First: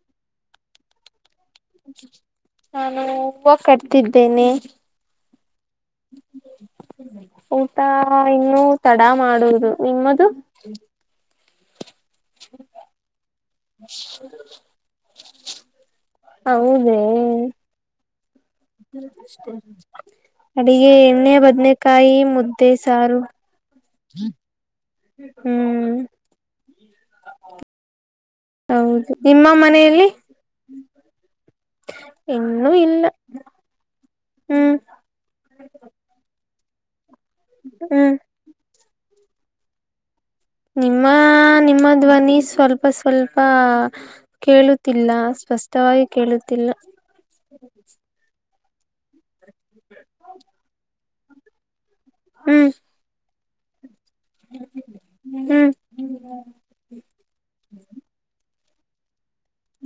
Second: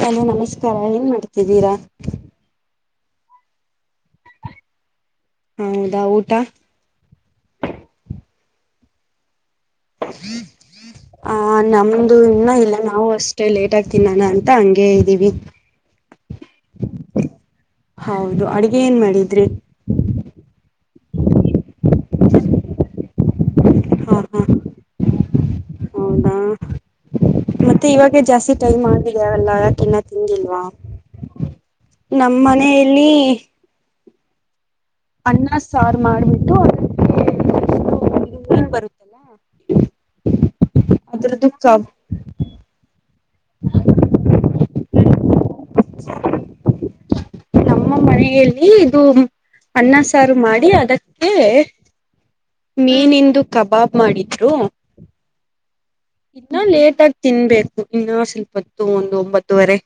ನಾನ ನಮಸ್ಕಾರ ಏನ್ ಮಾಡ್ತಿದ್ದೀರಾ ಹೂವ ಕಟ್ತಿದ್ದೇನೆ ಹೌದಾ ಊಟ ಊಟ ಇನ್ನುೂ ತಡ ಮಾಡುುದು ನಿಮ್ಮದು ಆ ನಮ್ದು ಇನ್ನೂ ಇಲ್ಲ ನಾವು ಅಷ್ಟೇ ಲೇಟ್ ಆಗ್ತೀನಾನ ಅಂತ ಹಂಗಗೆ ಇದ್ದೀವಿ ಹೌದ ಹೌದು ಅಡ್ಗೆ ಏನ್ ಮಾಡಿದ್ರಿ ಅಡಿಗೆ ಎಣ್ಣೆ ಬದ್ನಕಾಯಿ ಮುದ್ದೆ ಸಾರು ಹಾ ಹಾ ಹ್ಮ್ ಹೌದಾ ಮತ್ತೆ ಇವಾಗ ಗೆ ಜಾಸ್ತಿ ಟೈಮ್ ಹೌದು ಆಗಿದೆ ನಿಮ್ಮ ಅಲ್ಲ ತಿನ್ನ ಮನೆಯಲ್ಲಿ ತಿಿಂದಿಲ್ವಾ ನಮ್ಮ ಇನ್ನೂ ಇಲ್ಲ ಮನೆಯಲ್ಲಿ ಹ್ಮ್ ಅಣ್ಣ ಸಾರು ಮಾಡ್ಬಿಟ್ಟು ಹ್ಮ್ ಲ್ಲ ನಿಮ್ಮ ನಿಮ್ಮ ಧ್ವನಿ ಸ್ವಲ್ಪ ಸ್ವಲ್ಪ ಕೇಳುತ್ತಿಲ್ಲ ಸ್ಪಷ್ಟವಾಗಿ ಕೇಳುತ್ತಿಲ್ಲ ಹ್ಮ ನಮ್ಮ ಮನೆಯಲ್ಲಿ ಇದು ಅನ್ನ ಸಾರು ಮಾಡಿ ಅದಕ್ಕೆ ಹ್ಮ್ ಮೀನಂದು ಕಬಾಬ್ ಮಾಡಿದ್ರು ಹ್ಮ ಹ್ಮ್ ಇನ್ನ ಲೇಟಗಿ ತಿನ್ಬೇಕು ಇನ್ನ ಸ್ವಲ್ಪತ್ತು ಒಂದು ಒಂಬತ್ತುವರೆ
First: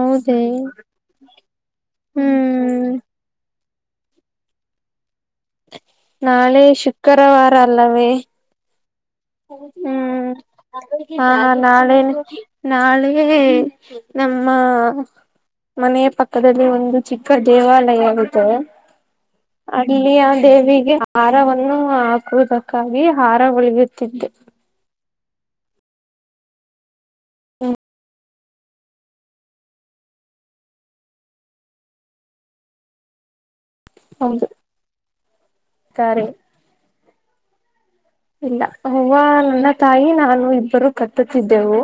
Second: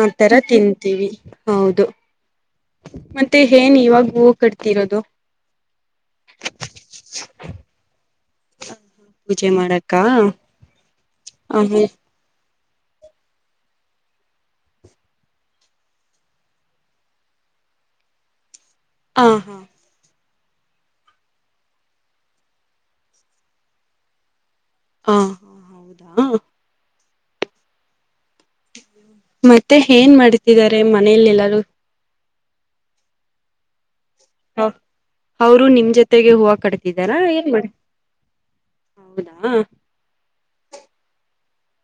ಆ ತರ ತಿಂತೀವಿ ಹೌದು ಹ್ಮ್ ಮತ್ತೆ ಏನ್ ಇವಾಗ ಹೂವು ಕಟ್ತಿರೋದು ನಾಳೆ ಶುಕ್ರವಾರ ಅಲ್ಲವೇ ಪೂಜೆ ಮಾಡಕ್ಕ ಹ್ಮ್ ಹ ಆಮೇ ನಾಳೆ ನಾಳೆಯ ನಮ್ಮ ಮನೆಯ ಪಕ್ಕದಲ್ಲಿ ಒಂದು ಚಿಕ್ಕ ದೇವಾಲಯ ಹ ಹಾ ಆಗೆ ಅಲ್ಲಿ ದೇವಿಗೆ ಹಹಾರವನ್ನು ಹಾಕುವುದಕ್ಕಾಗಿ ಹಾರ ಉಳಿಯುತ್ತಿದ್ದೆ ಹಾ ಹಾ ಹೌದಾ ಹ್ಮ ಮತ್ತೆ ಏನ್ ಮಾಡತಿದ್ದಾರೆ ಮನೆಯಲ್ಲಿ ಎಲ್ಲಾರು ಹೌದು ಹ ಅವರು ನಿಮ ತಾರೆ ಜೊತೆಗೆ ಹೂವು ಕಟ್ತಿದ್ದಾರಾ ಏನ್ ಮಾಡ ಇಲ್ಲ ಹ್ವ ಹೌದಾ ನನ್ನ ತಾಯಿ ನಾನು ಇಬ್ಬರು ಕಟ್ಟುತ್ತ ಿದ್ದೆವು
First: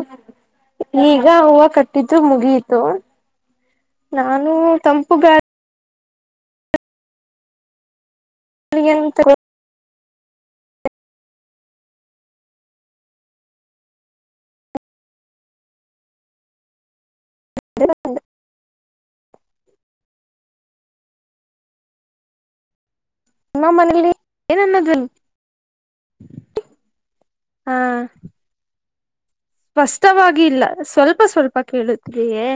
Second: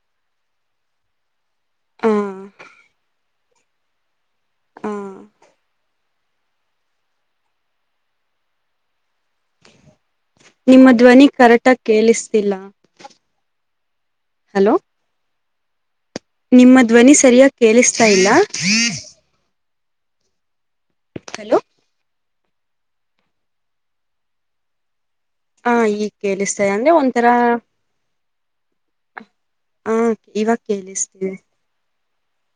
ಈಗ ಹೂವು ಹ ಕಟ್ಟಿದ್ದು ಮುಗಿಯಿತು ನಾನು ಹ ತಂಪುಗಾರ ಯನ್ ನಿಮ್ಮ ಧ್ವನಿ ಕರೆಟಾಗಿ ಕೇಳಿಸ್ತಿಲ್ಲ ಹಲೋ ನಿಮ್ಮ ಧ್ವನಿ ಸರಿಯಾಗಿ ಕೇಳಿಸ್ತಾ ಇಲ್ಲ ಹಲೋ ನಮ್ಮ ಮನೇಲಿ ಏನ ಅನ್ನೋದಲ್ಲಿ ಹಾ ಈಗ ಕೇಳಿಸ್ತದೆ ಅಂದ್ರೆ ಒಂಥರ ಹಾ ಸ್ಪಷ್ಟವಾಗಿ ಇಲ್ಲ ಸ್ವಲ್ಪ ಸ್ವಲ್ಪ ಕೇಳುದ್ರಯೇ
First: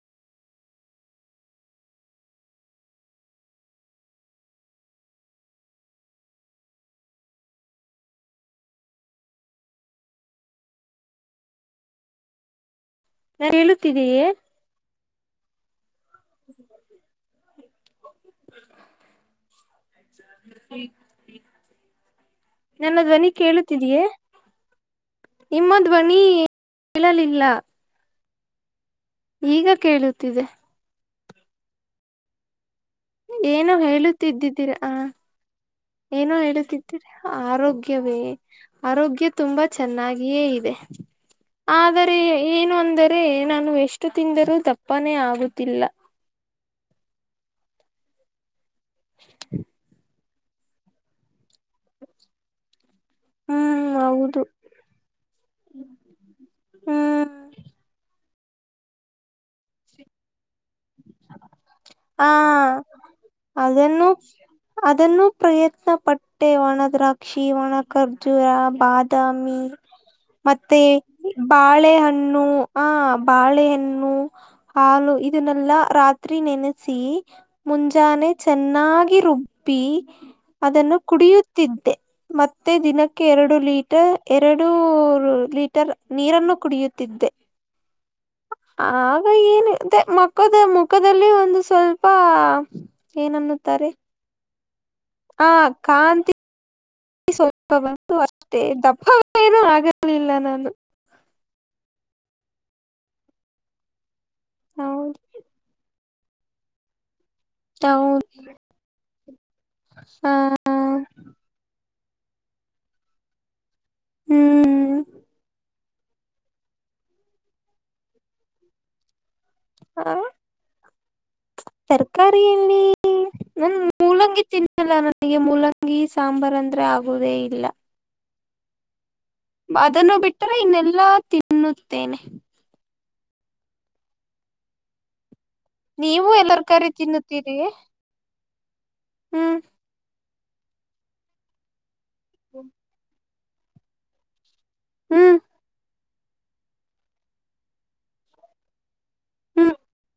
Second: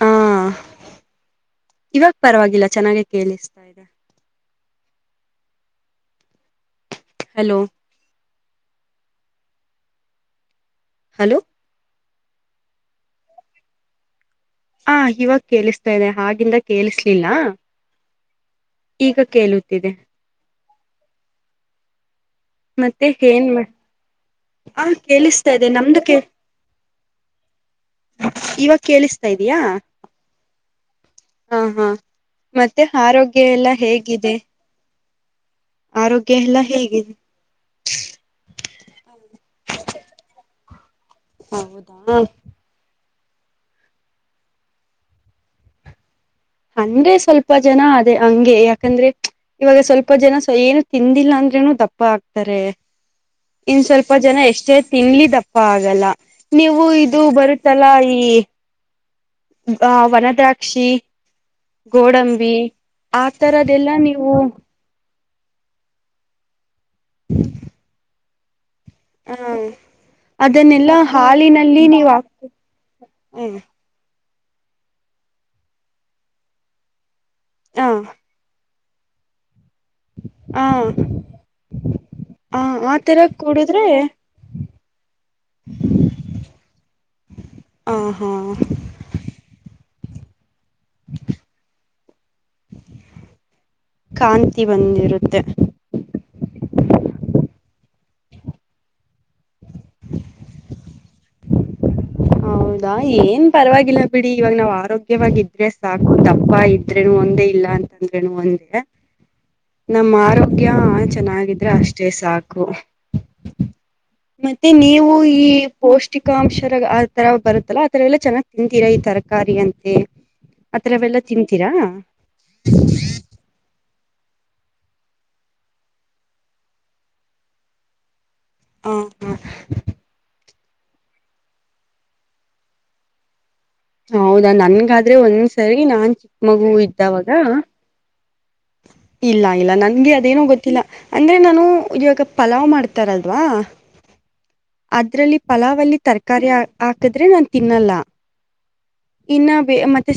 ಹಾ ಇವಾಗ ಪರವಾಗಿಲ್ಲ ಚೆನ್ನಾಗೆ ಕೇಳಿಸ್ತಾ ಇದೆ ಹಲೋ ಹಲೋ ನಾ ಹೇಳುತ್ತಿದ್ದೀಯೇ ಹಾ ಇವಾಗ ಕೇಳಿಸ್ತಾ ಇದೆ ಹಾಗಿಂದ ಕೇಳಿಸಲಿಲ್ಲ ಈಗ ಕೇಳುತ್ತಿದೆ. [inaudible] ನನ್ನ ಮತ್ತೆ ಧ್ವನಿ ಏನ್ ಮಾಡ ಕೇಳುತ್ತಿದೀಯೇ ಹ ಕೇಳಿಸ್ತಾ ಇದೆ ನಿಮ್ಮ ನಮ್ದು ಕೇ ಧ್ವನಿ. ಕೇಳಲಿಲ್ಲಾ. ಇವಾಗ ಕೇಳಿಸ್ತಾ ಇದಯಾ ಕೇಳುತ್ತಿದೆ ಹಾ ಹಾ ಮತ್ ಮತ್ತೆ ಆರೋಗ್ಯ ಎಲ್ಲ ಏನೋ ಹೇಗಿದೆ. ಹೇಳುತ್ತಿದ್ದಿದ್ದೀರಾ ಆ [inaudible] ಏನೋ ಹೇಳುತ್ತಿದ್ದೀರಿ ಹೇಗಿದೆ ಆರೋಗ್ಯವೇ ಆರೋಗ್ಯ ತುಂಬಾ ಚೆನ್ನಾಗಿಯೇ ಇದೆ. ಆದರೆ ಹೌದಾ ಏನು ಒಂದ ಆದೆ ನಾನು ಎಷ್ಟು ತಿಂದರೂ ದಪ್ಪಾನೇ ಆಗುತ್ತಿಲ್ಲ. ಹಂಗೆ ಸ್ವಲ್ಪ ಜನ ಅದದೆ ಹಂಗೆ ಯಾಕಂದ್ರೆ ಇವಾಗ ಸ್ವಲ್ಪ ಜನ ಸ ಏನು ತಿಂದಿಲ್ಲ ಅಂದ್ರೇನು ದಪ್ಪ ಆಗ್ತಾರೆ. ಹ್ಮ. ಇನ್ ಸ್ವಲ್ಪ ಜನ ಎಷ್ಟೇ ತಿನ್ಲಿ ದಪ್ಪ ಆಗಲ್ಲ ನೀವು ಇದು ಹ್ಮ್ ಬರುತ್ತಲ್ಲ ಈ ಆ ಒಣ ದ್ರಾ ಕ್ಷಿ ಆ ಗೋಡಂಬಿ ಆ ತರದೆಲ್ಲ ಅದನ್ನು ನೀವು. ಅದನ್ನು ಪ್ರಯತ್ನ ಪಟ್ಟೆ ಒಣ ದ್ರಾಕ್ಷಿ ಒಣ ಖರ್ಜೂರ ಹ ಬಾದಾಮಿ. ಮತ್ತೆ ಅದನ್ನೆಲ್ಲಾ ಹಾಲಿನಲ್ಲಿ ನೀವ್ ಹಾಕ್ ಬಾಳೆಹಣ್ಣು ಹ ಹ್ಮ್ ಬಾಳೆಹಣ್ಣು. ಹಾಲು ಇದನ್ನೆಲ್ಲಾ ರಾತ್ರಿ ನೆನೆಸಿ ಹ ಮುಂಜಾನೆ ಚೆನ್ನ ನಾಗಿ ರುಬ್ಬಿ ಹ ಅದನ್ನು ಕುಡಿಯುತ್ತಿದ್ದೆ. ಹ ಮತ್ತೆ ಆತರ ದಿನಕ್ಕೆ ಎರಡು ಕುಡುದ್ರೆ ಲೀಟರ್ ಎರಡುೂ ಲೀಟರ್ ನೀರನ್ನು ಕುಡಿಯುತ್ತಿದ್ದೆ. ಹ. ಹಾ ಆಗ ಏನು. ಮತ್ತೆ ಮಖದ ಮುಖದಲ್ಲಿ ಒಂದು ಸ್ವಲ್ಪ ಏನನ್ನುತ್ತಾರೆ. ಕಾಂತಿ ಬಂದಿರುತ್ತೆ. ಆ ಕಾಂತಿ ಸ್ವಲ್ಪ ಬಂತ ಅಷ್ಟೇ ದಪ್ಪಾ ಏನೂ ಆಗರ್ಲಿಲ್ಲ ನಾನು. ಹೌದಾ ಏನ್ ಪರವಾಗಿಲ್ಲ ಬಿಡಿ ಇವಾಗ ನಾವ್ ಹೌದು ಆರೋಗ್ಯವಾಗಿದ್ರೆ ಸಾಕ. ತರಕಾರಿ ಇದ್ರೇನು ಒಂದೇ ಇಲ್ಲ ಹೌದು ಅಂತಂದ್ರೇನು ಒಂದೇ. ನಮ್ಮ ಆರೋಗ್ಯ ಹ. ಚೆನ್ನಾಗಿದ್ರೆ ಅಷ್ಟೆ ಸಾಕು. ಮತ್ತೆ ಹ್ಮ್ ನೀವು ಈ ಪೌಷ್ಟಿಕಾಂಶರ ತರ ಬರುತ್ತಲ್ಲ ಅದರ ಎಲ್ಲ ಚೆನ್ನ್ ತಿಂತೀರಾ ತರ. ತರಕಾರಿ ಅಂತೆ ಆ ಆತರವೆಲ್ಲಾ ತಿಂತೀರಾ. ತರಕಾರಿಯಲ್ಲಿ ನನ್ ಮೂಲಂಗಿ ತಿನ್ನಲ್ಲ ನನಗೆ ಮೂಲಂಗಿ ಸಾಂಬಾರ ಅಂದ್ರೆ ಆಗೋದೇ ಇಲ್ಲ. ಹ. ಅದನ್ನು ಬಿಟ್ಟರೆ ಇನ್ನೆಲ್ಲಾ ತಿನ್ನುತ್ತೇನೆ. ಹೌದಾ ನನ್ಗಾದ್ರೆ ಒಂದ್ಸರಿ ನಾನ್ ನೀವು ಚಿಕ್ಕ ಎಲ್ಲರ ಮಗು ಕರಿ ಇದ್ದಾವಾಗ. ತಿನ್ನುತ್ತೀರಿ ಇಲ್ಲ ಹ್ಮ್ ಇಲ್ಲ ನನ್ಗೆ ಅದೇನೋ ಗೊತ್ತಿಲ್ಲ ಅಂದ್ರೆ ನಾನು ಇವಾಗ ಪಲಾವ್ ಮಾಡ್ತಾರಲ್ ಅಲ್ವಾ ಅದ್ರಲ್ಲಿ ಹ್ಮ್ ಪಲಾವಲ್ಲಿ ತರ್ಕಾರಿ. ತರಕಾರಿ ಹಾಕದ್ರೆ ನಾನ್ ತಿನ್ನಲ್ಲ. ಇನ್ನ ಹ್ಮ್ ಬ ಮತ್ತೆ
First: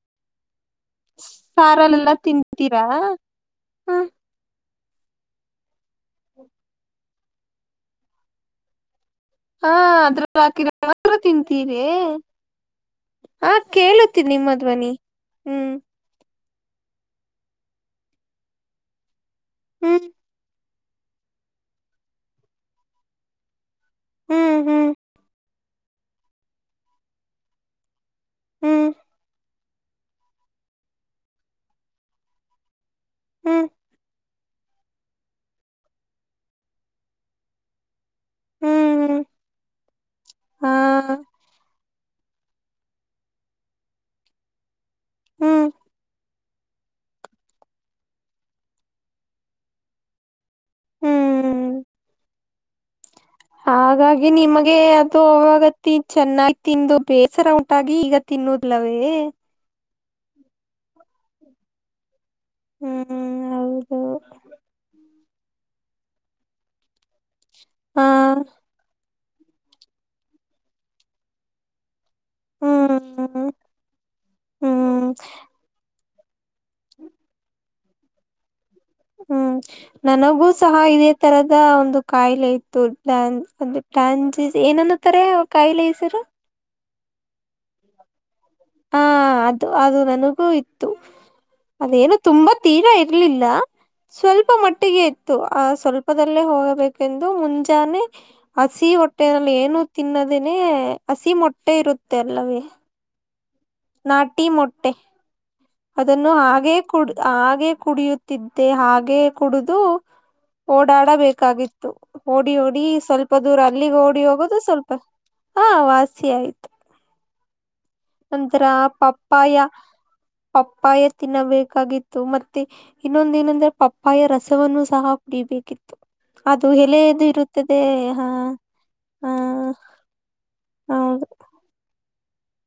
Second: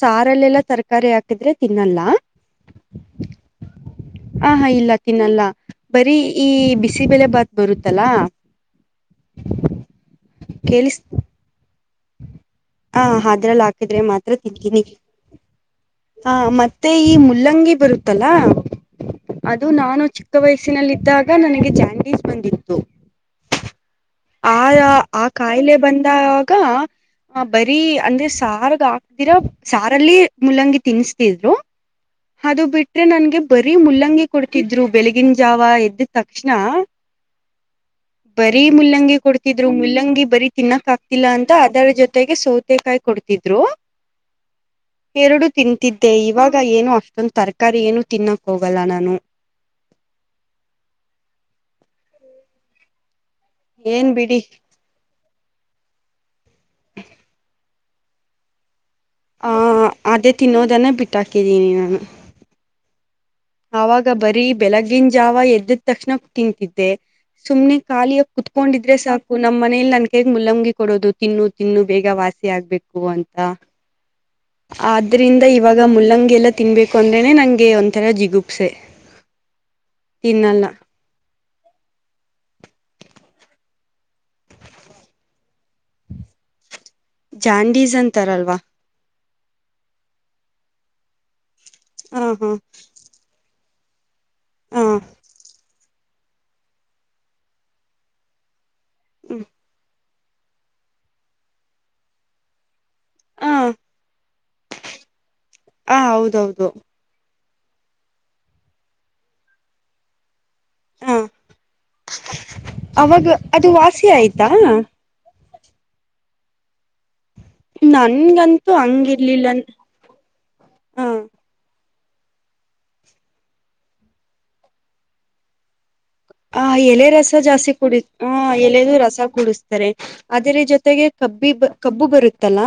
ಸಾರಲ್ಲೆಲ್ಲಾ ತರಕ ಕಾರಿ ಹಾಕಿದ್ರೆ ತಿನ್ನಲ್ಲ ಸಾರಲ್ಲೆಲ್ಲಾ ತಿಂತೀರಾ ಹ ಹ ಹಾ ಇಲ್ಲ. ತಿನಲ್ಲ ಬರೀ ಈ ಬಿಸಿಬೆಳೆ ಬಾತ್ ಬರುತ್ತಲಾ. ಹಾ ಅದ್ರಲ್ಲ ಹಾಕಿರ ಮಾತ್ರ ತಿಂತೀನಿ. ಎ ಹ ಹಾ ಅದ್ರಲ್ಲಿ ಹಾಕಿದ್ರೆ ಕೇಳುತ್ತೆ ಮಾತ್ರ ನಿಮ್ಮಧ್ವನಿ ಹ್ಮ್. ಹ ಮತ್ತೆ ಈ ಮುಲ್ಲಂಗಿ ಬರುತ್ತಲ್ಲಾ ಅದು ನಾನು ಹ್ಮ್ ಚಿಕ್ಕ ವಯಸ್ಸ ನಲ್ಲಿದಾಗ ನನಗೆ ಚಾಂಡೀಸ್ ಬಂದಿತ್ತು. ಹ್ಮ್ ಆಯ ಹ್ಮ್ ಆ ಕಾಯಿಲೆ ಬಂದಾಗ ಬರೀ. ಅಂದ್ರೆ ಸಾರ್ಗ್ ಹ್ಮ್ ಹಾಕ್ದಿರ ಸಾರಲ್ಲಿ ಮುಲ್ಲಂಗಿ ತಿನ್ಸತಿದ್ರು ಅದು ಬಿಟ ಬಿಟ್ರೆ ನನ್ಗೆ ಹ್ಮ್ ಬರೀ ಮುಲ್ಲಂಗಿ ಕೊಡ್ತಿದ್ರು ಬೆಳಗಿನ ಜಾವ ಎದ್ದಿದ ತಕ್ಷಣ. ಬರೀ ಹ್ಮ್ ಮುಲ್ಲಂಗಿ ಹ್ಮ್ ಕೊಡ್ತಿದ್ರು ಮುಲ್ಲಂಗಿ ಬರಿ ಹಾ ತಿನ್ನಕ್ ಆಗ್ತಿಲ್ಲ ಅಂತ ಅದರ [unintelligible] ಜೊತೆಗೆ ಸೌತೆಕಾಯಿ ಕೊಡ್ತಿದ್ರು ಎರಡು ಹ್ಮ್ ತಿಂತಿದ್ದೆ ಇವಾ [unintelligible] ಈಗ ಏನು ಅಷ್ಟೊಂದು ತರಕಾರಿ ಏನು ತಿನ್ನಕ್ಕ ಹೋಗಲ್ಲ ನಾನು ಹ್ಮ್ ಏನ್ ಹಾಗಾಗಿ ಬಿಡಿ ನಿಮಗೆ ಅವಾಗ [unintelligible] ಚೆನ್ನಾಗಿ ತಿಂದು ಬೇಸರ ಉಂಟಾಗಿ ಈಗ ತಿನ್ನುದ್ಲವೇ ಆ ಅದೇ ತಿನ್ನೋದನ್ನ ಬಿಟ್ಟಾಕಿದೀನಿ ನಾನು ಹ್ಮ್ ಹೌದು ಆವಾಗ ಬರೀ ಬೆಳಗಿನ ಜಾವ ಎದ್ದ ತಕ್ಷಣ ತಿಂತಿದ್ದೆ ಸುಮ್ನೆ ಹ ಖಾಲಿಯ ಕುತ್ಕೊಂಡಿದ್ರೆ [unintelligible] [unintelligible] ನಮ್ಮ ಮನೆಲಿ ನನ್ಗೆ ಮುಲ್ಲಂಗಿ ಕೊಡೋದು ತಿನ್ನು ತಿನ್ನು ಬೇಗ ವಾಸಿ ಹ್ಮ್ ಆಗ್ಬೇಕು ಅಂತ ಹ್ಮ್ ಆದ್ರಿಂದ ಇವಾಗ ಮುಲ್ಲಂಗೆಲ್ಲ ತಿನ್ಬೇಕು ಅಂದ್ರೆನೆ ನಂಗೆ ಒಂಥರ ಜಿಗು [unintelligible] ಹ್ಮ್ ನನಗೂ ತಿನ್ನಲ್ಲ ಸಹ ಇದೇ ತರದ ಒಂದು ಕಾಯಿಲೆ ಇತ್ತು [unintelligible] [unintelligible] ಏನನ್ನೂತಾರೆ ಕಾಯಿಲೆ ಹೆಸರು ಜಾಂಡೀಸ್ ಅಂತಾರಲ್ವಾ ಹಾ ಅದು ಅದು ನನಗೂ ಇತ್ತು ಅದೇನು ಹ ಹಾ ತುಂಬಾ ತೀರಾ ಇರ್ಲಿಲ್ಲ ಸ್ವಲ್ಪ ಹ ಮಟ್ಟಿಗೆ ಇತ್ತು ಆ ಸ್ವಲ್ [unintelligible] [unintelligible] ದಲ್ಲೇ ಹೋಗಬೇಕೆಂದು ಮುಂಜಾನೆ ಹಸಿ ಹ್ಮ್ ಹೊಟ್ಟೆೆಯಲ್ಲಿ ಏನು [unintelligible] ತಿನ್ನದೇನೆ ಹಸಿ ಮೊಟ್ಟೆ ಇರುತ್ತೆ ಅಲ್ಲವೇ ಹ ನಾಟಿ ಮೊಟ್ಟೆ ಹ ಅದನ್ನು ಹೌದೌದು ಹಾಗೆ ಕಡ್ದ್ ಆಗೆ ಹಾಗೆ ಕುಡಿಯುತ್ತಿದ್ದೆ ಹಾಗೆ ಕುಡುದು ಹಾ ಓಡಾಡಬೇಕಾಗಿತ್ತು ಓಡಿ ಓಡಿ ಅವಾಗ ಸ್ವಲ್ಪ ದೂರ ಅದು ಅಲ್ಲಿಗೆ ವಾಸಿ ಓಡಿ ಆಯ್ತಾ ಹೋಗದು ಸ್ವಲ್ಪ ಹಾ ವಾಸಿ ಆಯ್ತು ನಂತರ ನನ್ಗಂತೂ ಹಂಗಿರ್ಲಿಲ್ಲ ಪಪ್ಪಾಯ ಪಪ್ಪಾಯ ಹ ತಿನ್ನಬೇಕಾಗಿತ್ [unintelligible] ಮತ್ತೆ ಇನ್ನೊಂದ ಏನಂದ್ರೆ ಪಪ್ಪಾಯ ರಸವನ್ನು ಸಹ ಕುಡಿಬೇಕಿತ್ ಆ ಎಲೆ ರಸ ಜಾಸ್ತಿ ಕುಡ್ ಹಾ [unintelligible] ಎಲೆದು ರಸ ಹಾ ಕುೂಡಿಸ್ತಾರೆ ಅದ್ರ ಜೊತೆಗೆ ಹೌದು [unintelligible] ಕಬ್ಬು ಬರುತ್ [unintelligible]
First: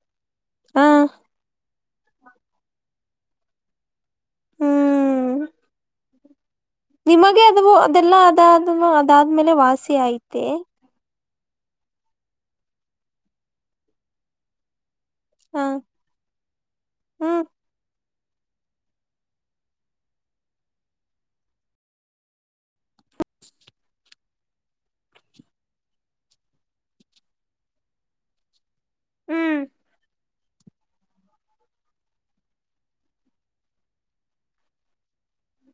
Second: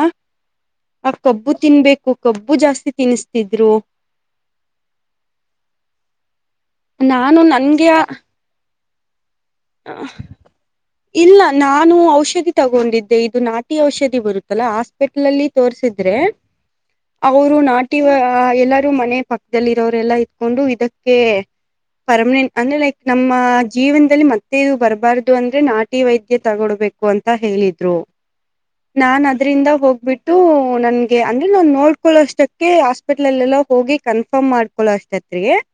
ಹ ಆ ಕಬ್ಬು ತಿನ್ಬೇಕು ಕಬ್ಬು ಜಾಸ್ತಿ ತಿನ್ನಿಸ್ತಿದ್ರು ಹ್ಮ್ ನಾನು ನಿಮಗೆ ಅದು ನನ್ಗೆ ಅದೆಲ್ಲಾ [unintelligible] ಅದಾದ್ಮೇಲೆ ವಾಸಿ ಆಯಿತೆ ಇಲ್ಲ ನಾನು ಔಷಧಿ ತಗೊಂಡಿದ್ದೆ ಇದು ನಾಟಿ ಔಷಧಿ ಬರುತ್ತಲ್ಲಾ [unintelligible] [unintelligible] ಹ ತೋರಿಸಿದ್ರೆ ಹ್ಮ್ ಅವರು ನಾ [unintelligible] [unintelligible] ಎಲ್ಲಾರೂ ಮನೆ ಪಕ್ಕದಲ್ಲಿ ಇರೋರೆಲ್ಲ ಇಕೊಂಡು ಇದಕ್ಕೆ ಪರ್ಮನೆಂಟ್ [unintelligible] ಅಂದ್ರೆ ಲೈಕ್ ನಮ್ಮ ಜೀವನದಲ್ಲಿ [unintelligible] [unintelligible] ಬರಬಾರ್ದು ಅಂದ್ರೆ ನಾಟಿ ವೈದ್ಯ ತಗೊಡ್ಬೇಕು ಅಂತ ಹೇಳಿದ್ರು ನಾನ್ ಹ್ಮ್ ಅದ್ರಿಂದ ಹೋಗ್ಬಿಟ್ [unintelligible] ನನ್ಗೆ ಅಂದ್ರೆ ನಾನ್ ನೋಡ್ಕೊಳ್ಳೋ ಅಷ್ಟಕ್ಕೆ ಹಾಸ್ಪಿಟ್ಲಲ್ಲೆಲ್ಲ ಹೋಗಿ ಕನ್ಫರ್ಮ್ ಮಾಡ್ಕೊೊಳ್ಳೋ [unintelligible]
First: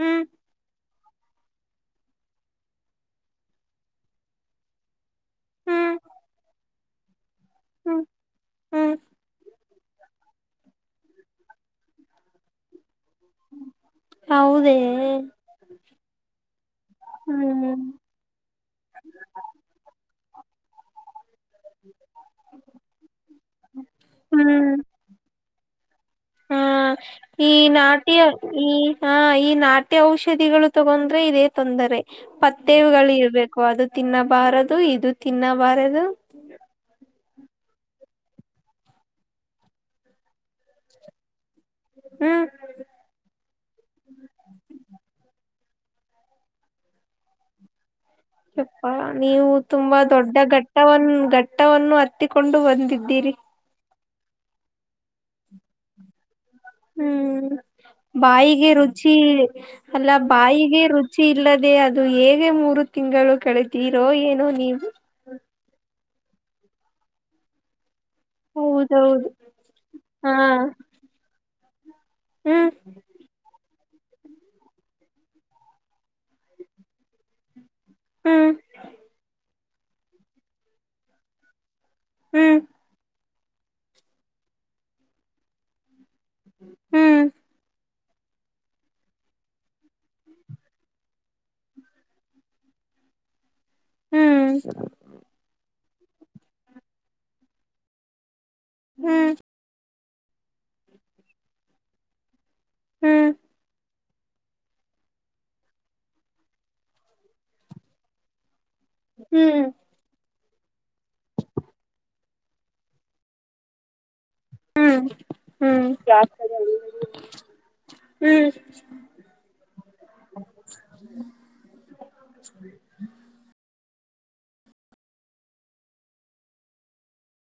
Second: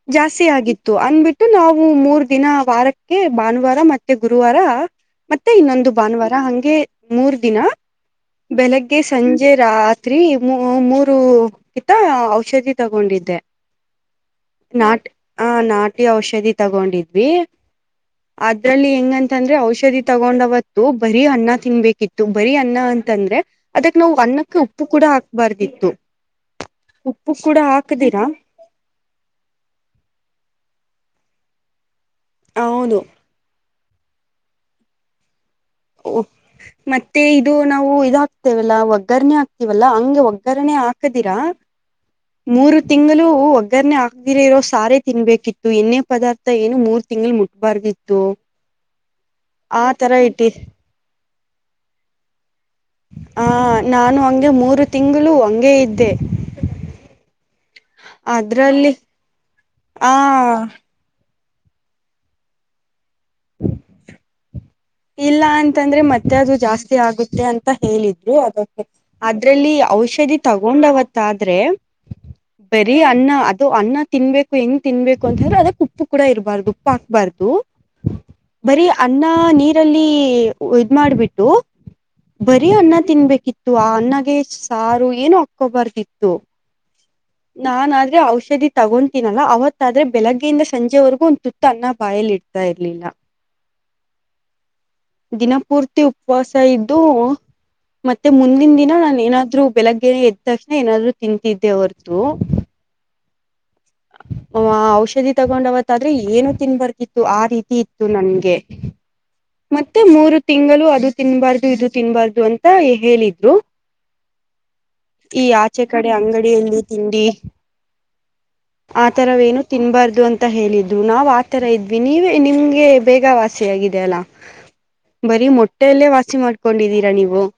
ಹ್ಮ್ ಜಾಸ್ತಿ ಆಗಿತ್ತು ಅಂದ್ಬಿಟ್ಟು ನಾವು ಮೂರ್ ದಿನ ವಾರಕ್ [unintelligible] ಭಾನುವಾರ ಮತ್ತೆ ಗುರುವಾರ ಮತ್ತೆ ಇನ್ನೊಂದು ಹ್ಮ್ ಭಾನುವಾರ ಹಂಗೆ ಮೂರ್ ದಿನ ಹ್ಮ್ ಹ್ಮ್ ಬೆಳಗ್ಗೆ ಸಂಜೆ ರಾತ್ರಿ ಮೂರು ಇತ್ತ ಔಷಧಿ [unintelligible] ತಗೊಂಡಿದ್ದೆ ಹೌದೇ ನಾಟ್ ಆ ನಾಟಿ ಔಷಧಿ ತಗೊಂಡಿದ್ವಿ ಹ್ಮ್ ಅದ್ರಲ್ಲಿ ಹೆಂಗಂತಂದ್ರೆ ಔಷಧಿ ತಗೊಂಡವತ್ತು [unintelligible] ಬರಿ ಅನ್ನ ತಿನ್ಬೇಕಿತ್ತು ಬರೀ ಅನ್ನ ಅಂತ ಅಂದ್ರೆ ಅದಕ್ ನಾವು ಅನ್ನಕ್ಕೆ ಹ್ಮ್ ಉಪ್ಪು ಕೂಡ [unintelligible] ಬರ್ದಿತ್ತು ಹಾ ಈ ನಾಟಿ ಈ ಹ ಈ ನಾಟಿ ಔಷಧಿಗಳು [unintelligible] [unintelligible] ತೊಂದರೆ ಹೌದು ಪತೇವುಗಳು ಇರ್ಬೇಕು ಅದು ತಿನ್ನಬಾರದು ಇದು ತಿನ್ನ [unintelligible] ಓ [unintelligible] [unintelligible] ಇದು ನಾವು ಇದ ಹಾಕ್ತೇವಲ್ಲಾ ಒಗ್ಗರಣೆ ಹಾಕ್ತಿವಲ್ಲಾ ಹಂಗೆ ಒಗ್ಗರಣೆ ಹಾಕದಿರಾ ಹ್ಮ್ ಮೂರು ತಿಂಗಳು ಒಗ್ಗರಣನೆೆ ಹಕ್ದಿರ ಇರೋ ಸಾರೆ ತಿನ್ಬೇಕಿತ್ ಎಣ್ಣೆ ಪದಾರ್ಥ ಏನು ಮೂರ್ ತಿಂಗಳು ಮುಟ್ಬಾರ್ದಿತ್ ಯಪ್ಪಾ ನೀವು ತುಂಬಾ ತರ ದೊಡ್ಡ ಇಟ್ಟಿ ಘಟ್ಟವನ್ ಘಟ್ಟವನ್ನು ಹತ್ತಿಕೊಂಡು ಬಂದಿದ್ದೀರಿ ಆ ನಾನು ಹಗೆ ಮೂರು ತಿಂಗಳು ಹಂಗೇ ಇದ್ದೆ ಹ್ಮ್ ಬಾಯಿಗೆ ಅದ್ರಲ್ಲಿ ರುಚಿ ಅಲ್ಲ ಆ ಬಾಯಿಗೆ ರುಚಿ ಇಲ್ಲದೆ ಅದು ಹೇಗೆ ಮೂರು ತಿಂಗಳು ಕಳಿತೀರೋ ಏನೋ ನೀವು ಇಲ್ಲ ಅಂತಂದ್ರೆ ಮತ್ತೆ ಅದು ಜಾಸ್ತಿ ಆಗುತ್ತೆ ಅಂತ ಹೇಳಿದು ಅದ ಹೌದೌದು ಅದ್ರಲ್ಲಿ ಹಾ ಔಷಧಿ ತಗೊಂಡವತ್ತ ಆದ್ರೆ ಹ್ಮ್ ಬರೀ ಅನ್ನ ಅದು ಅನ್ನ ತಿನ್ಬೇಕು ಹೆಂಗ್ ತಿನ್ಬೇಕು ಅಂತಂದ್ರೆ ಅದಕ್ ಉಪ್ಪು ಕೂಡ ಇರ್ಾರ್ದು ಉಪ್ಪು ಹಾಕ್ಬಾರ್ದು ಹ್ಮ್ ಬರೀ ಅನ್ನ ನೀರಲ್ಲಿ ಇದ್ ಮಾಡಾಬಿಟ್ಟು ಹ್ಮ್ ಬರೀ ಅನ್ನ ತಿನ್ಬೇಕಿತ್ತು ಆ ಅನ್ನಗೆ ಸಾರು ಏನು ಹಕ್ಕೋಬಾರ್ದಿತ್ ಹ್ಮ್ ನಾನ್ ಅ ಔಷಧಿ ತಗೊತೀನಲ್ಲ ಅವತ್ತಾದ್ರೆ ಬೆಳಗ್ಗೆಯಿಂದ ಸಂಜೆವರೆಗೂ ಒಂದು ತುತ್ತ ಅನ್ನ ಬಾಯಲ್ಲಿ ಇಡ್ತಾ ಇರ್ಲಿಲ್ಲ [unintelligible] ಹ್ಮ್ ದಿನಪೂರ್ತಿ ಉಪವಾಸ ಇದ್ದು ಮತ್ತೆ ಮತ್ತೆ ಮುಂದಿನ ದಿನ ನಾನು ಹ್ಮ್ ಏನಾದ್ರು ಬೆಳಗ್ಗೆ ಎದ್ದ ತಕ್ಷಣ ಏನಾದ್ರು ತಿಂತಿದ್ದೆ ಹೊರತು ಹ್ಮ್ ಆ ಔಷಧಿ ತಗೊಂಡವತ್ತ ಆದ್ರೆ ಏನು ತಿನ್ಬರ್ಕಿತ್ತು ಆ ರೀತಿ ಇತ್ತು ನನ್ಗೆ ಹ್ಮ್ ಮತ್ತೆ ಮೂರು ತಿಂಗಳು ಅದು ತಿನ್ಬಾರ್ದು ಇದು ತಿನ್ಬಾರ್ದು ಅಂತ ಹೇಳಿದ್ರು ಹ್ಮ್ ಈ ಆಚೆ ಹ್ಮ್ ಕಡೆ ಅಂಗಡಿಯಲ್ಲಿ ತಿಂಡಿ ಹ್ಮ್ ಆ ತರವೇನು ತಿನ್ಬಾರ್ದು ಅಂತ ಹೇಳಿದ್ರು ನಾವ್ ಆತರ ಇದ್ವಿ ನೀವೇ ನಿಮ್ಗೆ ಬೇಗ ವಾಸಿಯಾಗಿದ್ ಲ್ಲ ಬರಿೀ ಮೊಟ್ಟೆಯಲ್ಲೇ ವಾಸಿ ಮಾಡ್ಕೊಂಡಿದ್ದೀರಾ ನೀವು [inaudible]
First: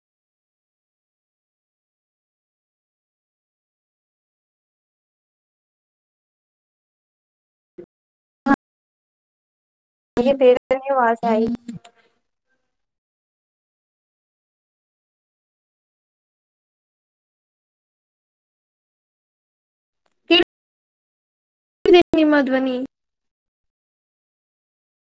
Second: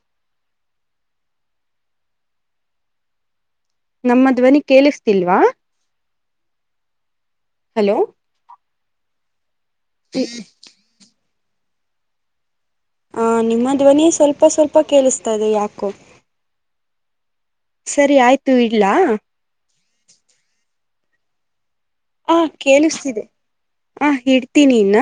ನಮ್ಮ ಧ್ವನಿ ಕೇಳಿಸ್ತಿಲ್ವಾ ಹಲೋ ಮಗೆ ಬೇರೆವಾಸ ಆಯ [unintelligible] ಹ ನಿಮ್ಮ ಧ್ವನಿ ಸ್ವಲ್ಪ ಸ್ವಲ್ಪ ಕೇಳಿಸ್ತದೆ ಯಾಕೋ ಸರಿ ಆಯ್ತು ಇಡ್ಲಾ ಹ ಹ ಕೇಳಿಸ್ತಿದೆ ಆ ಇಡ್ತೀನಿ ಇನ್ನ